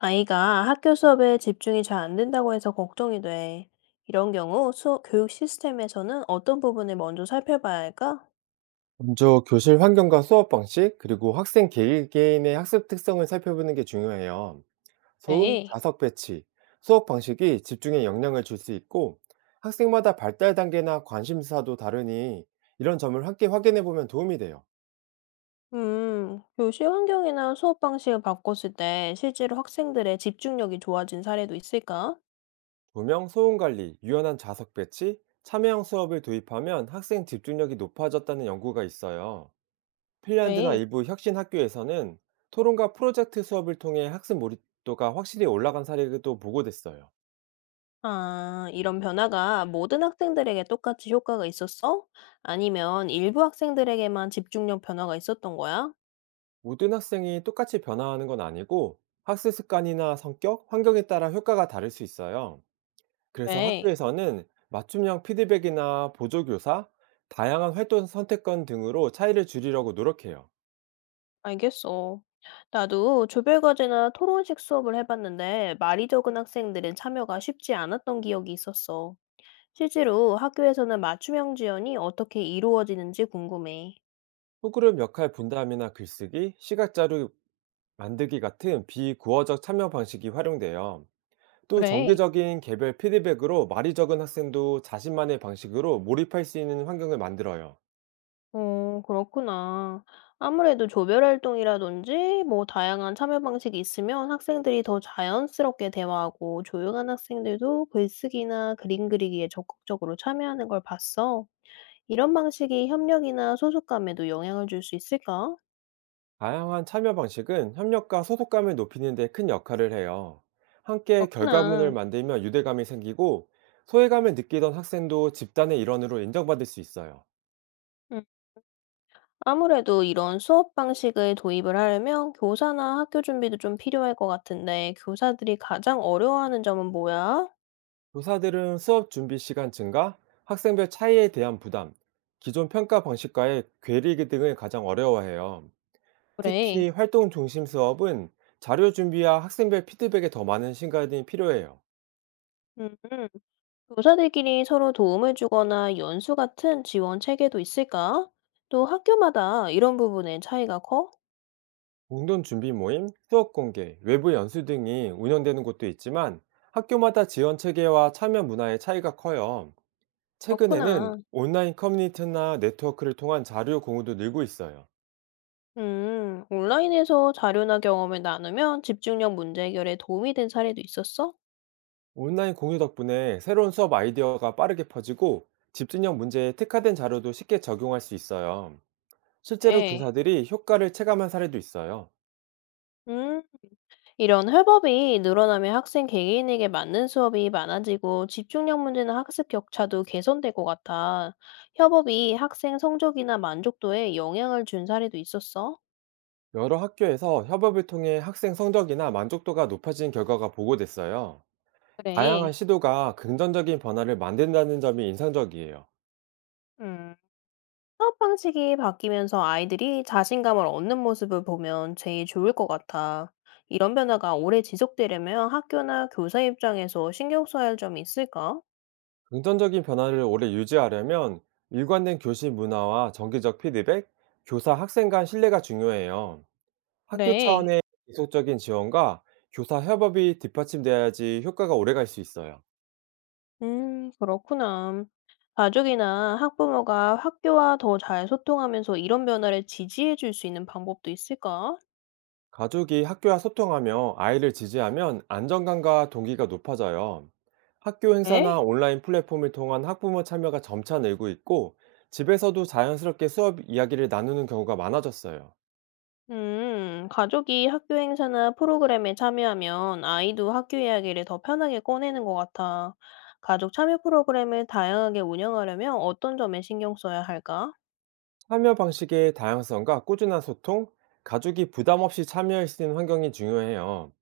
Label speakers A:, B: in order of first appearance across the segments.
A: 아이가 학교 수업에 집중이 잘 안 된다고 해서 걱정이 돼. 이런 경우 수 교육 시스템에서는 어떤 부분을 먼저 살펴봐야 할까?
B: 먼저 교실 환경과 수업 방식, 그리고 학생 개개인의 학습 특성을 살펴보는 게 중요해요. 소음,
A: 네,
B: 자석 배치, 수업 방식이 집중에 영향을 줄 수 있고, 학생마다 발달 단계나 관심사도 다르니 이런 점을 함께 확인해 보면 도움이 돼요.
A: 교실 환경이나 수업 방식을 바꿨을 때 실제로 학생들의 집중력이 좋아진 사례도 있을까?
B: 조명, 소음 관리, 유연한 자석 배치, 참여형 수업을 도입하면 학생 집중력이 높아졌다는 연구가 있어요. 핀란드나
A: 네.
B: 일부 혁신 학교에서는 토론과 프로젝트 수업을 통해 학습 몰입도가 확실히 올라간 사례도 보고됐어요.
A: 아, 이런 변화가 모든 학생들에게 똑같이 효과가 있었어? 아니면 일부 학생들에게만 집중력 변화가 있었던 거야?
B: 모든 학생이 똑같이 변화하는 건 아니고 학습 습관이나 성격, 환경에 따라 효과가 다를 수 있어요. 그래서
A: 네.
B: 학교에서는 맞춤형 피드백이나 보조교사, 다양한 활동 선택권 등으로 차이를 줄이려고 노력해요.
A: 알겠어. 나도 조별과제나 토론식 수업을 해봤는데 말이 적은 학생들은 참여가 쉽지 않았던 기억이 있었어. 실제로 학교에서는 맞춤형 지원이 어떻게 이루어지는지 궁금해.
B: 소그룹 역할 분담이나 글쓰기, 시각자료 만들기 같은 비구어적 참여 방식이 활용돼요. 또
A: 그래.
B: 정기적인 개별 피드백으로 말이 적은 학생도 자신만의 방식으로 몰입할 수 있는 환경을 만들어요.
A: 그렇구나. 아무래도 조별 활동이라든지 뭐 다양한 참여 방식이 있으면 학생들이 더 자연스럽게 대화하고 조용한 학생들도 글쓰기나 그림 그리기에 적극적으로 참여하는 걸 봤어. 이런 방식이 협력이나 소속감에도 영향을 줄 수 있을까?
B: 다양한 참여 방식은 협력과 소속감을 높이는 데 큰 역할을 해요. 함께
A: 그렇구나.
B: 결과물을 만들면 유대감이 생기고 소외감을 느끼던 학생도 집단의 일원으로 인정받을 수 있어요.
A: 음. 아무래도 이런 수업 방식을 도입을 하려면 교사나 학교 준비도 좀 필요할 것 같은데, 교사들이 가장 어려워하는 점은 뭐야?
B: 교사들은 수업 준비 시간 증가, 학생별 차이에 대한 부담, 기존 평가 방식과의 괴리기 등을 가장 어려워해요.
A: 그래.
B: 특히 활동 중심 수업은 자료 준비와 학생별 피드백에 더 많은 시간이 필요해요.
A: 음. 교사들끼리 서로 도움을 주거나 연수 같은 지원 체계도 있을까? 또 학교마다 이런 부분의 차이가 커?
B: 공동 준비 모임, 수업 공개, 외부 연수 등이 운영되는 곳도 있지만 학교마다 지원 체계와 참여 문화의 차이가 커요. 최근에는
A: 그렇구나.
B: 온라인 커뮤니티나 네트워크를 통한 자료 공유도 늘고 있어요.
A: 온라인에서 자료나 경험을 나누면 집중력 문제 해결에 도움이 된 사례도 있었어?
B: 온라인 공유 덕분에 새로운 수업 아이디어가 빠르게 퍼지고 집중력 문제에 특화된 자료도 쉽게 적용할 수 있어요. 실제로
A: 네.
B: 교사들이 효과를 체감한 사례도 있어요.
A: 음. 이런 회법이 늘어나면 학생 개개인에게 맞는 수업이 많아지고 집중력 문제나 학습 격차도 개선될 것 같아. 협업이 학생 성적이나 만족도에 영향을 준 사례도 있었어.
B: 여러 학교에서 협업을 통해 학생 성적이나 만족도가 높아진 결과가 보고됐어요.
A: 그래.
B: 다양한 시도가 긍정적인 변화를 만든다는 점이 인상적이에요.
A: 음. 수업 방식이 바뀌면서 아이들이 자신감을 얻는 모습을 보면 제일 좋을 것 같아. 이런 변화가 오래 지속되려면 학교나 교사 입장에서 신경 써야 할 점이 있을까?
B: 긍정적인 변화를 오래 유지하려면 일관된 교실 문화와 정기적 피드백, 교사 학생 간 신뢰가 중요해요. 학교
A: 그래.
B: 차원의 지속적인 지원과 교사 협업이 뒷받침돼야지 효과가 오래 갈 수 있어요.
A: 그렇구나. 가족이나 학부모가 학교와 더 잘 소통하면서 이런 변화를 지지해 줄 수 있는 방법도 있을까?
B: 가족이 학교와 소통하며 아이를 지지하면 안정감과 동기가 높아져요. 학교
A: 에?
B: 행사나 온라인 플랫폼을 통한 학부모 참여가 점차 늘고 있고, 집에서도 자연스럽게 수업 이야기를 나누는 경우가 많아졌어요.
A: 가족이 학교 행사나 프로그램에 참여하면 아이도 학교 이야기를 더 편하게 꺼내는 것 같아. 가족 참여 프로그램을 다양하게 운영하려면 어떤 점에 신경 써야 할까?
B: 참여 방식의 다양성과 꾸준한 소통, 가족이 부담 없이 참여할 수 있는 환경이 중요해요.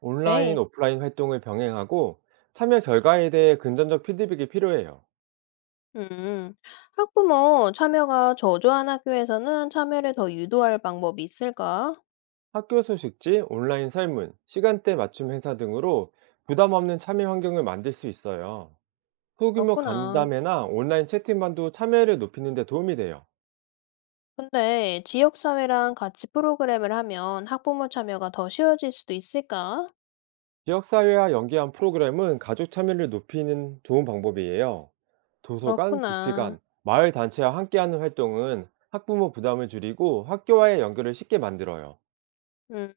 B: 온라인,
A: 네.
B: 오프라인 활동을 병행하고 참여 결과에 대해 긍정적 피드백이 필요해요.
A: 음, 학부모 참여가 저조한 학교에서는 참여를 더 유도할 방법이 있을까?
B: 학교 소식지, 온라인 설문, 시간대 맞춤 행사 등으로 부담 없는 참여 환경을 만들 수 있어요. 소규모
A: 그렇구나.
B: 간담회나 온라인 채팅방도 참여를 높이는 데 도움이 돼요.
A: 근데 지역사회랑 같이 프로그램을 하면 학부모 참여가 더 쉬워질 수도 있을까?
B: 지역사회와 연계한 프로그램은 가족 참여를 높이는 좋은 방법이에요. 도서관,
A: 그렇구나.
B: 복지관, 마을 단체와 함께하는 활동은 학부모 부담을 줄이고 학교와의 연결을 쉽게 만들어요.
A: 음,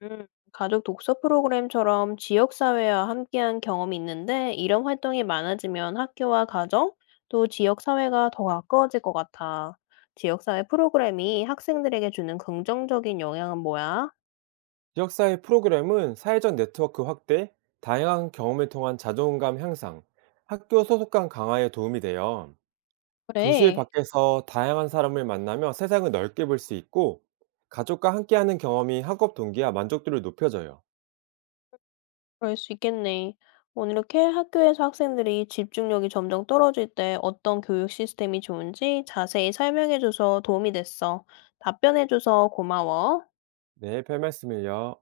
A: 가족 독서 프로그램처럼 지역사회와 함께한 경험이 있는데 이런 활동이 많아지면 학교와 가정, 또 지역사회가 더 가까워질 것 같아. 지역사회 프로그램이 학생들에게 주는 긍정적인 영향은 뭐야?
B: 지역사회 프로그램은 사회적 네트워크 확대, 다양한 경험을 통한 자존감 향상, 학교 소속감 강화에 도움이 돼요. 교실
A: 그래.
B: 밖에서 다양한 사람을 만나며 세상을 넓게 볼 수 있고, 가족과 함께하는 경험이 학업 동기와 만족도를 높여줘요.
A: 그럴 수 있겠네. 오늘 이렇게 학교에서 학생들이 집중력이 점점 떨어질 때 어떤 교육 시스템이 좋은지 자세히 설명해줘서 도움이 됐어. 답변해줘서 고마워.
B: 네, 별 말씀을요.